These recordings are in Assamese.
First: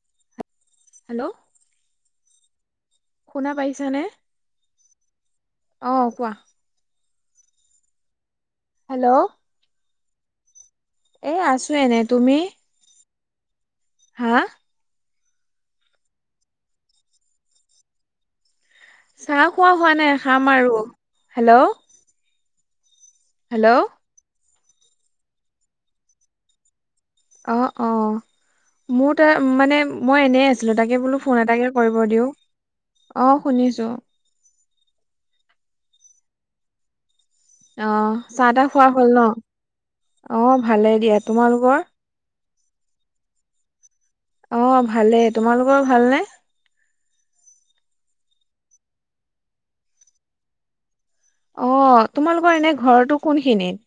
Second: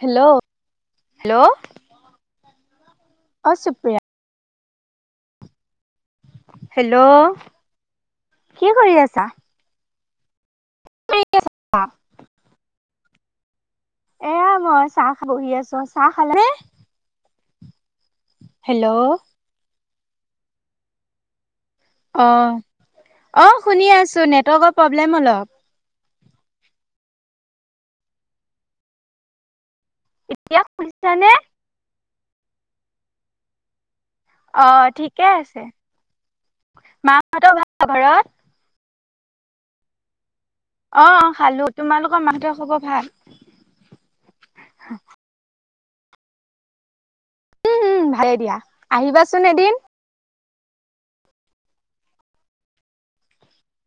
হেল্ল', হেল্ল' শুনা পাইছানে, অ' কোৱা। হেল্ল', কি কৰি আছা? হেল্ল' এই আছোঁ এনে, তুমি? হা? এয়া মই চাহ খাই বহি আছো, চাহ খালে নে? হেল্ল' চাহ খোৱা হোৱা নাই খাম আৰু, হেল্ল' অ', অ' হেল্ল' শুনি আছোঁ নেটৱৰ্কৰ প্ৰব্লেম অলপ। অ' অ', মোৰ ত মানে মই এনেই এতিয়া আছিলোঁ তাকে বোলো শুনিছানে ফোন এটাকে কৰিব দিওঁ, অ' শুনিছোঁ। অ' ঠিকে আছে, মা অ' চাহ তাহ খোৱা হল ন, অ' ভালেই দিয়া, তোমালোকৰ? আহ তোমাৰ মা দেউতাৰ খবৰ ভাল? অ' ভালেই, তোমালোকৰ ভালনে? উম উম, ভালে দিয়া আহিবাচোন এদিন। অ' তোমালোকৰ এনে ঘৰটো কোনখিনিত?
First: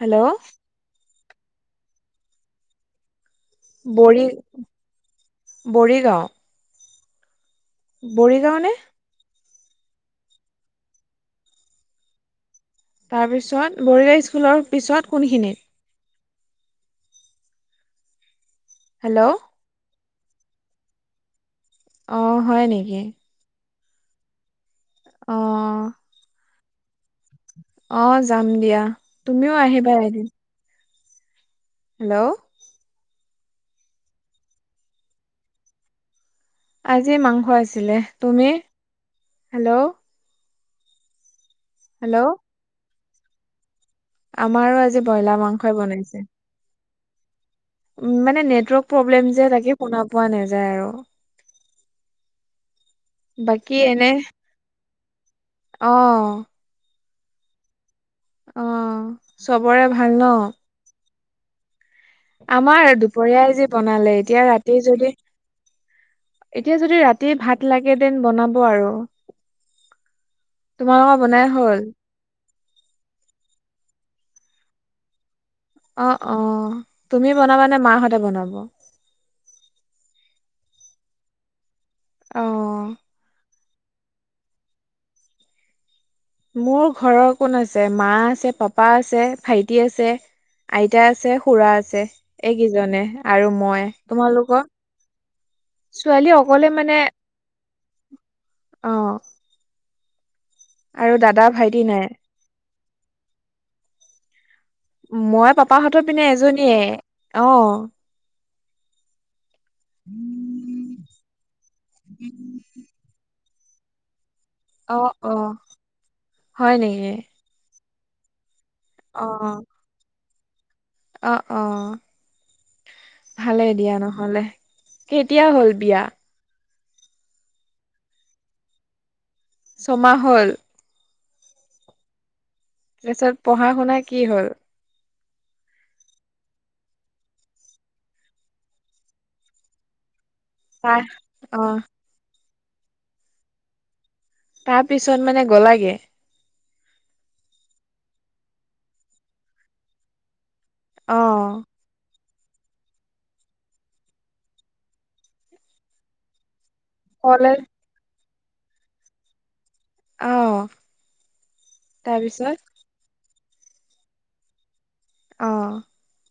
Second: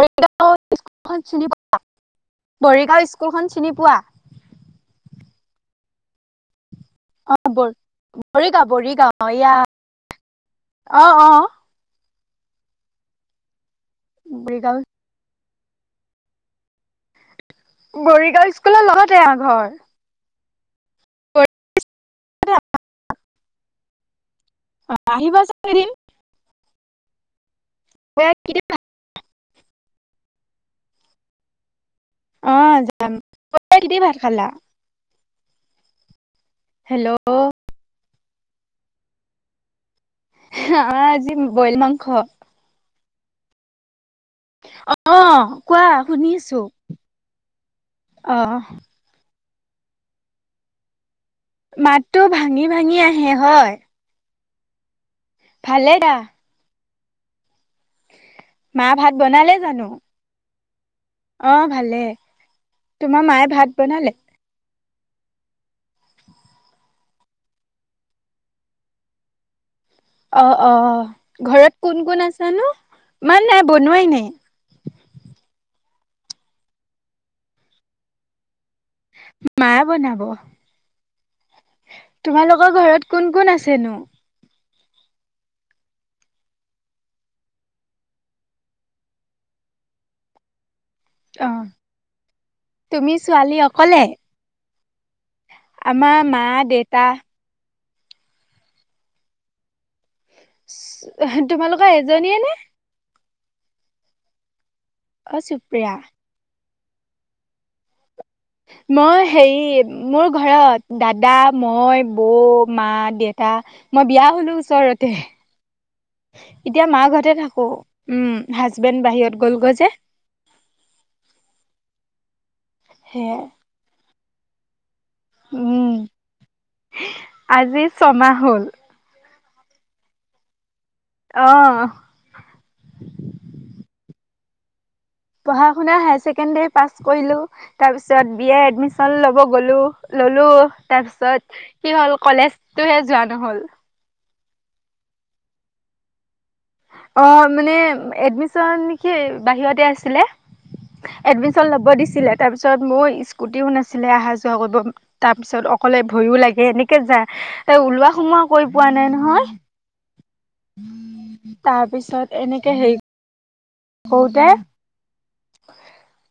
হেল্ল' স্কুলখন চিনি পোৱা, মৰিগাঁও স্কুল বৰি মৰিগাঁও? অ' বৰিগাঁও নে বৰিগাঁও-বৰিগাঁও ইয়া অ' অ'। তাৰপিছত মৰিগাঁও স্কুলৰ বৰিগাঁও পিছত কোনখিনিত? মৰিগাঁও স্কুলৰ লগতে হেল্ল' আ ঘৰ। অ' হয় নেকি? অ' আহিবা চুন এদিন। অ', যাম দিয়া, তুমিও আহিবা এদিন। হেল্ল' অ', যাম ভাত খালা? হেল্ল' আজি মাংস আছিলে। তুমি হেল্ল' আমাৰ, আজি বইলাৰ মাংস। হেল্ল' আমাৰো আজি ব্ৰইলাৰ অ', মাংসই কোৱা শুনি আছো। উ', মানে নেটৱৰ্ক প্ৰব্লেম যে তাকে, শুনা পোৱা নাযায় আৰু। মাত টো ভাঙি-ভাঙি আহি বাকী এনে ভালে দা অ', মা ভাত বনালে জানো? ন ন [unintelligible] অ', ভালে। আমাৰ তোমাৰ মায়ে দুপৰীয়াই যি ভাত বনালে, এতিয়া ৰাতি যদি এতিয়া যদি ৰাতিয ভাত লাগে দেন বনাব আৰু। অ', তোমালোকৰ বনাই অ'ঘৰত হ'ল কোন-কোন আছে নো? মই নাই বনোৱাই নাই। অ', অ, ' তুমি বনাবানে মাহঁতে বনাব? মায় বনাব। তোমালোকৰ অ ঘৰত কোন-কোন আছেনো? মোৰ ঘৰত কোন আছে, মা আছে, পাপা আছে, ভাইটি আছে, আইতা আছে, অ' খুৰা আছে এইকেইজনে তুমি আৰু ছোৱালী মই। অকলে? তোমালোকৰ আমাৰ ছোৱালী মা, অকলে মানে দেউতা অ' আৰু দাদা ভাইটি তোমালোকৰ নাই এজনীয়ে নে? অ' মই চুপ্ৰিয়া। পাপাহতৰ পিনে এজনীয়ে অ'। মই হেৰি মোৰ ঘৰত দাদা, মই, বৌ, মা, দেউতা মই, বিয়া হলো অ ওচৰতে। অ হয় এতিয়া নেকি মাৰ ঘৰতে থাকো। উম' হাজবেণ্ড অ বাহিৰত গ'লগৈ যে। অ', সেয়াই অ'ভালেই দিয়া নহ'লে। কেতিয়া হ'ল উম বিয়া? আজি ছমাহ হ'ল। ছমাহ হল। অ', তাৰপিছত পঢ়া-শুনা কি হ'ল? পঢ়া-শুনা হায়াৰ ছেকেণ্ডেৰী পাছ কৰিলো তাৰ পিছত বিয় এডমিশন ল'ব গ'লো, ললো। তাৰ পিছত অ কি হ'ল, কলেজটোহে যোৱা নহল। তাৰ পিছত মানে গ'লাগে? অ', মানে এডমিশন সি বাহিৰতে আছিলে অ এডমিশচন ল'ব দিছিলে। তাৰ পিছত মোৰ স্কুটি নাছিলে, অহা-যোৱা কৰিব। তাৰ পিছত অকলে ভয়ো লাগে এনে যা কলেজ এ ওলোৱা সোমোৱা কৰি পোৱা নাই নহয় অ', তাৰ পিছত তাৰপিছত এনেকে হেৰি কতে অ',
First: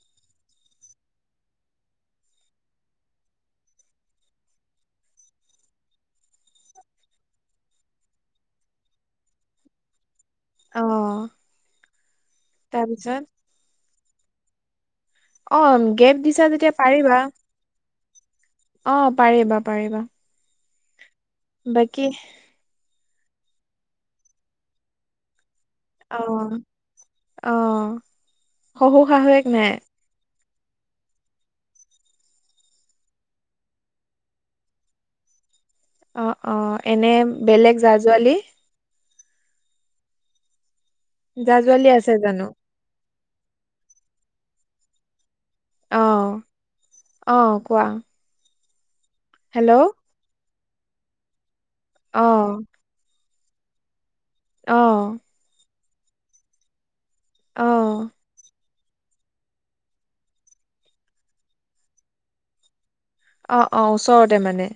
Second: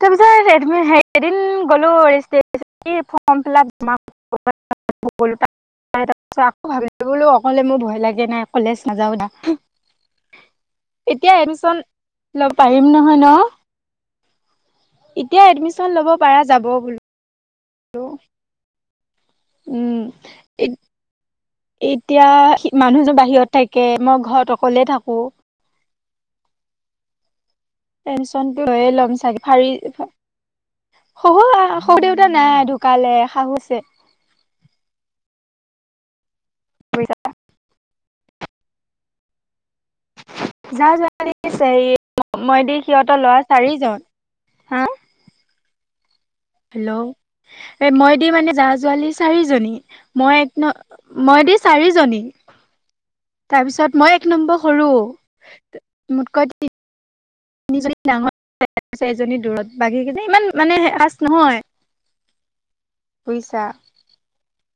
তাৰপিছত হ এদিন গ'লোঁ ৰেজিষ্ট্ৰ ফৰ্ম ফিলপ জ [unintelligible] তিছ আকৌ ভাবিলো বোলো অকলে মোৰ ভয় লাগে নাই কলেজ নাযাও না অ এতিয়া এডমিচন লব পাৰিম নহয় তাৰপিছত ন- এতিয়া অ এডমিশন লব গেপ পাৰা দিছা যাব যেতিয়া পাৰিবা বোলো অ', পাৰিবা উম পাৰিবা বাকী এতিয়া মানুহযোৰ বাহিৰত থাকে মই ঘৰত অকলে থাকোঁ অহ অহ টেনচনটো হৈয়ে ল'ম চাগে ফাৰী শহু সৰু দেউতা নাই ঢুকালে শাহুছে অ অ এনে বেলেগ জা জোৱালি যা যোৱা দি জা জোৱালি হেৰি আছে জানো মই দি সিহঁতৰ লৰা চাৰিজন হা অ হেল্ল' অ কোৱা এই মই দি মানে জা জোৱালি চাৰিজনী হেল্ল' মই এক ন মই দি চাৰি জনী অ তাৰপিছত মই এক নম্বৰ অ সৰু অ মোতকৈতিতি ডাঙৰ এজনী দূৰত বাগি কিজন ইমান মানে ৰাচ নহয় অ বুজিছা অ ওচৰতে মানে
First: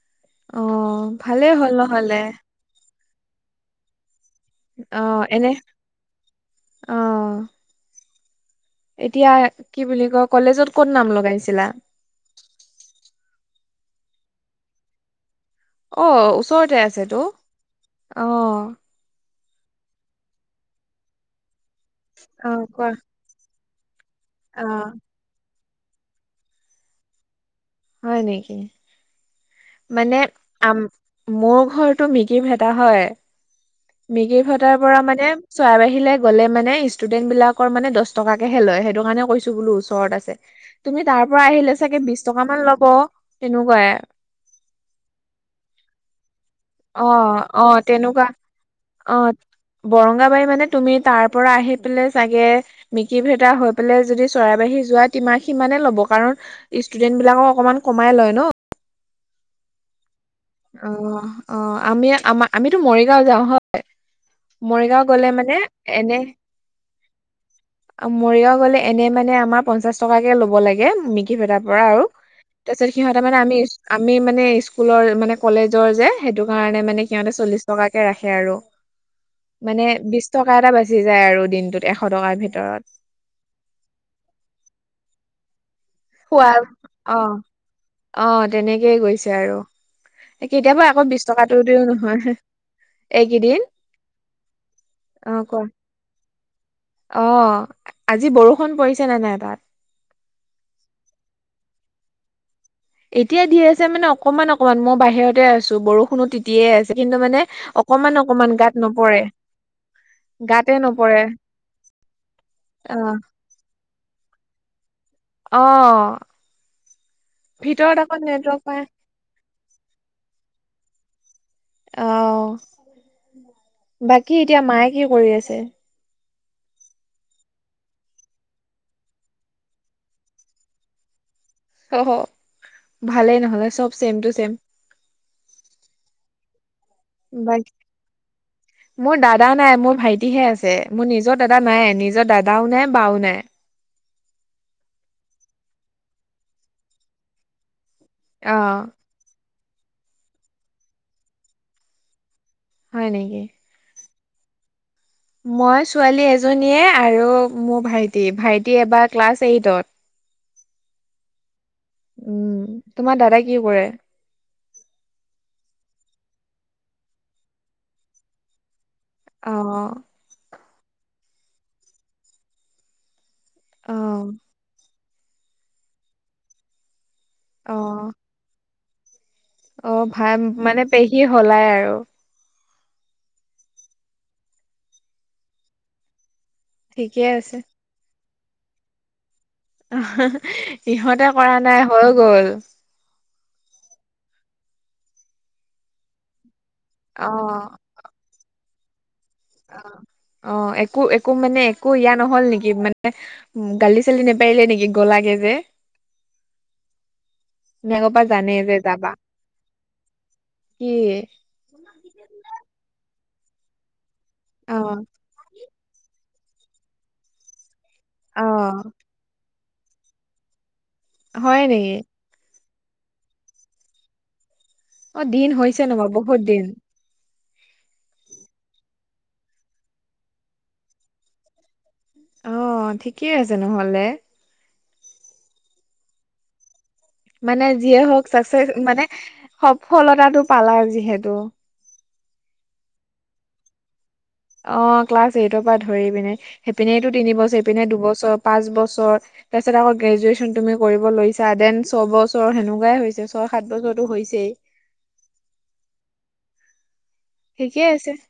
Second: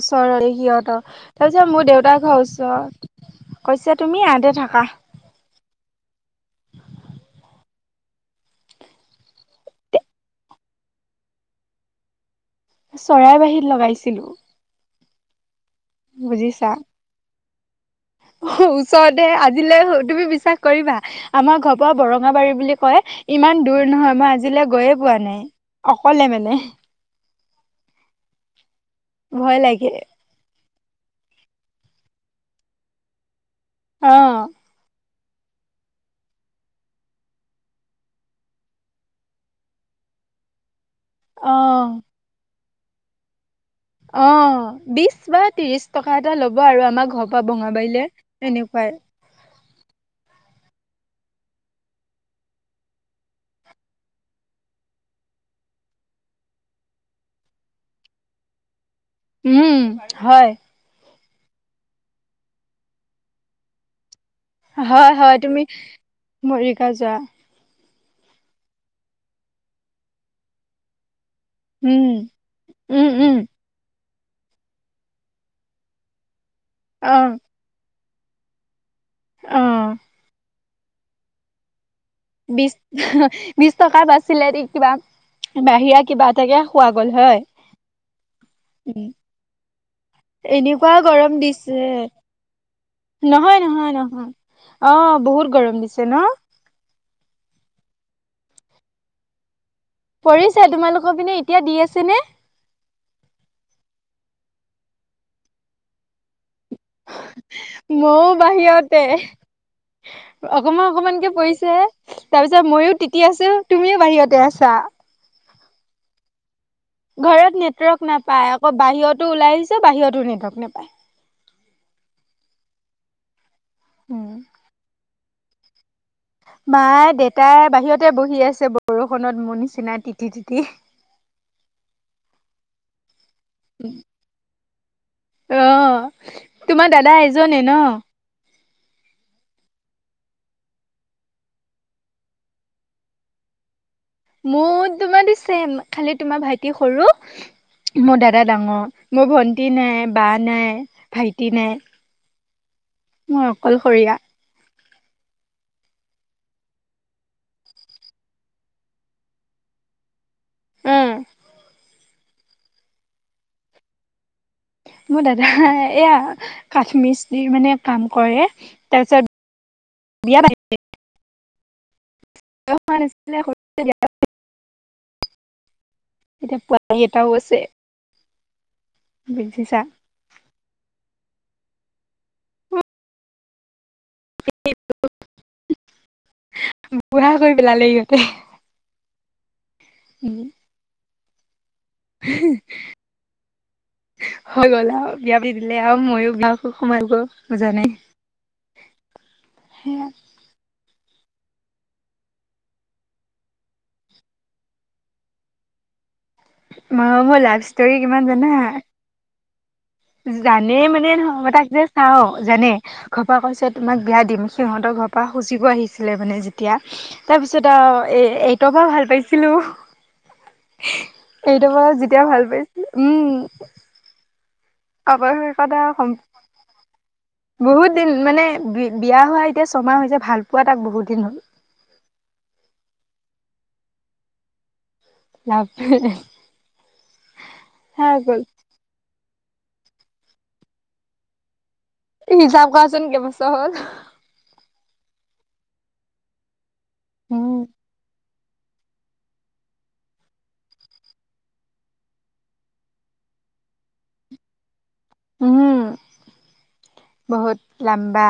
ওচৰৰে অ সিহঁতৰ ভালেই তাৰপিছত হ'ল মোৰ নহ'লে দেউতাৰ ঘৰ ওচৰত কৈছে তুমি ইহতে থাকা অ এনে অ এতিয়া কি বুলি কয় কলেজত কত নাম লগাইছিলা চৰাইৰ বাহীত লগাইছিলো অ বুজিছা ওচৰতে আছে তো অ চ দে আজিলৈ তুমি বিশ্বাস কৰিবা আমাৰ ঘৰ পৰা অ বৰঙাবাৰী বুলি কোৱা কয় ইমান দূৰ নহয় মই অ আজিলৈ গৈয়ে পোৱা নাই অকলে মানে হয় নেকি ভয় লাগে মানে আ মোৰ ঘৰৰতটো মগিৰ ভেটা হয় অ মগিৰ ভ তাৰ পৰা মানে চৰাই বাহীলৈ গ'লে মানে ষ্টুডেণ্ট বিলাকৰ মানে দহ টকাকেহে লয় সেইটো কাৰণে কৈছো বো চ ওৰত আছে তুমি তাৰ পৰা অ আহিলে চাগে বিশ টকা মান ল'ব তেনেকুৱাই অ বিশ বা ত্ৰিশ টকা এটা ল'ব আৰু আমাৰ ঘৰৰ পৰা বঙাবাৰীলৈ এনেকুৱাই অঠ বৰংগাবাৰী মানে তুমি তাৰ পৰা আহি পাই চাগে মিকি ভেদা হৈ পেলাই যদি চৰাইবাহী যোৱা তিমাহ সিমানে ল'ব কাৰণ ষ্টুডেন্ট বিলাকক অকনমান কমাই লয় ন উম হয় অ অ আমি আম আমিতো মৰিগাঁও যাও হয় মৰিগাও হয় গলে হয় মানে তুমি এনে মৰিকা যোৱা মৰিগাঁও গ'লে এনে মানে আমাৰ পঞ্চাশ টকাকে ল'ব লাগে মিকি ভেটা পৰা আৰু উম তাৰপিছত উম সিহঁত উম মানে আমি আমি মানে স্কুলৰ মানে কলেজৰ যে সেইটো কাৰণে মানে অ সিহতে চলিছ টকাকে ৰাখে আৰু অ মানে বিশ টকা এটা বাচি যায় আৰু দিনটোত এশ টকা বিশ বিশ টকা পাছিলে দ কিবা বাহিৰাত কিবা এটাকে খোৱা গ'ল অ হয় অ তেনেকেই উম গৈছে আৰু কেতিয়াবা আকৌ এনেকুৱাও বিশ গৰম টকাটো দিছে দিও নহয় নহয় এইকেইদিন নহয় নহয় অ বহুত গৰম দিছে ন অ আজি বৰষুণ পৰিছে নে নাই তাত পঢ়িছা তোমালোকক পিনে এতিয়া দি আছে নে এতিয়া দি আছে মানে অকমান অকনমান মই বাহিৰতে আছো বৰষুণো তিয়ে আছে কিন্তু মানে অকমান মইও অকমান গাত বাহিৰতে নপৰে গাতে অকমান নপৰে অকমানকে পৰিছে তাৰ পিছত মইো অ তিতি আছো তুমিও বাহিৰতে আছা অ ঘৰত ভিতৰত নেটৱৰ্ক আকৌ নাপাই নেটৱৰ্ক আকৌ পাই বাহিৰতো ওলাই আহিছে যে বাহিৰতো নেৱৰ্ক নাপায় অ উম, বাকী এতিয়া মায়ে কি কৰি আছে মায় দেউেতাই বাহিৰতে বহি আছে বৰষুণত মোৰ নিচিনা তিতি তিতি অ ভালেই নহলে চব চেম টু চছেম আহ তোমাৰ দাদা এজনে বাক ন? মোৰ দাদা নাই মোৰ ভাইটিহে আছে মোৰ নিজৰ দাদা নাই নিজৰ দাদাও নাই বাও নাই। মোৰ তোমাৰ দিছেম খালি তোমাৰ ভাইটি সৰু মোৰ দাদা অ ডাঙৰ। মোৰ ভণ্টি নাই বা নাই ভাইটি নাই। হয় নেকি? মই অকলশৰীয়া। মই ছোৱালী এজনীয়ে আৰু মোৰ ভাইটি ভাইটি এবাৰ ক্লাছ এইটত। উম উম, তোমাৰ দাদাই কি কৰে? মোৰ দাদা এয়া কাঠ মিস্ত্ৰী মানে কাম কৰে তাৰপিছত অ'। [unintelligible] অ [unintelligible] এতিয়া পোৱালী এটাও আছে। অ'। বুজিছা। অ', ভাল মানে পেহী হলাই আৰু। [unintelligible] ঠিকে বুঢ়া আছে কৰি পেলালে ইহঁতে। ইহঁতে কৰা নাই হৈ গল। হৈ গল আৰু বিয়া পি দিলে আহ ময়ো বিয়া সোমাই গ অ বুজানাই। [unintelligible] অ', একো একো মানে একো ইয়া নহল নেকি মানে উম, গালি চালি নেপাৰিলে নেকি গলাাকে যে? ম মোৰ লাভ তুমি ষ্টৰি আগৰ পৰা কিমান জানে জানা? যে যাবা জানে কি মানে নহ ময় তাক যে চাওঁ জানে ঘৰপা কৈছে তোমাক বিয়া দিম অ সিহঁতৰ ঘৰৰ পৰা খুজিব আহিছিলে মানে যেতিয়া তাৰপিছত আৰু এ অ এইটৰ পৰা ভাল পাইছিলো হয় এইটৰ পৰা নেকি যেতিয়া ভাল পাইছিল উম। অ দিন অৱশেষত হৈছে নবা আৰু বহুত দিন বহুত দিন মানে বি বিয়া হোৱা এতিয়া ছমাহ হৈছে ভাল পোৱা তাক বহুত দিন হ'ল। অ', ঠিকেই আছে নহলে। [unintelligible] মানে যিয়ে হৈ হওক গ'ল চাকচেচ মানে সফলতাটো পালা যিহেতু। হিচাপ কৰাচোন কেইবছৰ হ'ল। অ', ক্লাছ এইটৰ পৰা ধৰি পিনে সেইপিনেটো তিনিবছৰ উম সপিনে দুবছৰ পাঁচ বছৰ। তাৰপিছত আকৌ গ্ৰেজুৱেশচন তুমি কৰিব লৈছা দেন ছয়বছৰৰ সেনেকুৱাই হৈছে ছয় সাত বছৰতো হৈছেই। উম, বহুত ঠিকেই আছে লাম্বা।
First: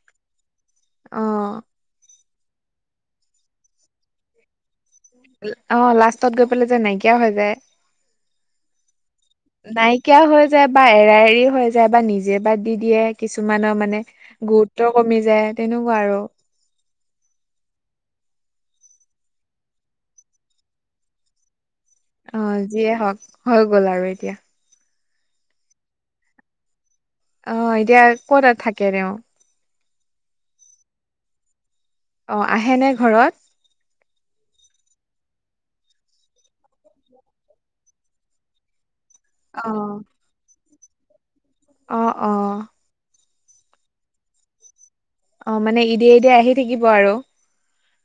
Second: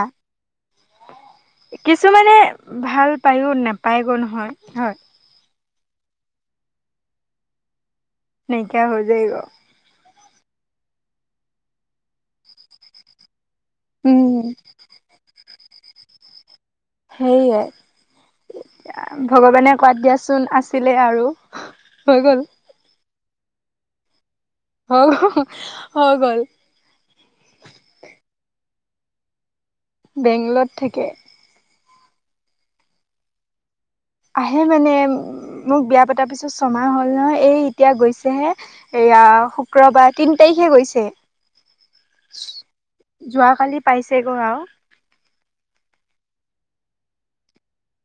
অ', কিছুমানে ভাল পায়ো নাপায়গৈ নহয় হয়। অ', লাষ্টত গৈ পেলাই যে নাইকিয়া হৈ যায়। নাইকীয়া হৈ যায় গৈ। নাইকিয়া হৈ যায় বা এৰা এৰি হৈ যায় বা নিজে বাদ দি দিয়ে কিছুমানৰ মানে উম মানে গুৰুত্ব কমি যায় তেনেকুৱা আৰু। সেইয়াই ভগৱানে কৰাত দিয়াচোন আছিলে আৰু। হৈ গ'ল। অ', যিয়ে হওক হৈ গ'ল আৰু এতিয়া। হৈ গল। অ', এতিয়া ক'ত থাকে তেওঁ? বেংগলৰত থাকে। অঁ', আহেনে ঘৰত? আহে মানে উ মোক বিয়া পতাৰ পিছত ছমাহ হ'ল নহ এই এতিয়া গৈছেহে এয়া অ', শুক্ৰবাৰ তিন তাৰিখে গৈছে। অ', অ'। যোৱাকালি পাইছেগৈ আৰু। অ, মানে এদিয়ে, এদিয়ে আহি থাকিব আৰু।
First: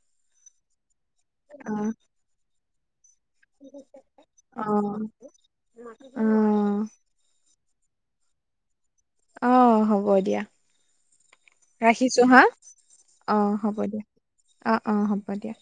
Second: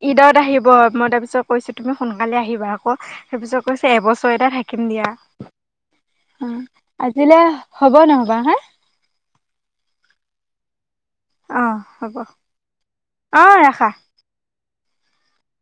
ঈদত আহিব মই তাৰপিছত অ কৈছো তুমি সোনকালে আহিবা আকৌ। সেই পিছত কৈছে এবছৰ এটা অ থাকিম দিয়া অ উ। আজিলৈ হ'ব নহয়বা হা। অ, হ'ব দিয়া অ হ'ব ৰাখিছো হা অ, হ'ব দিয়া। অ', অ', হ'ব দিয়া।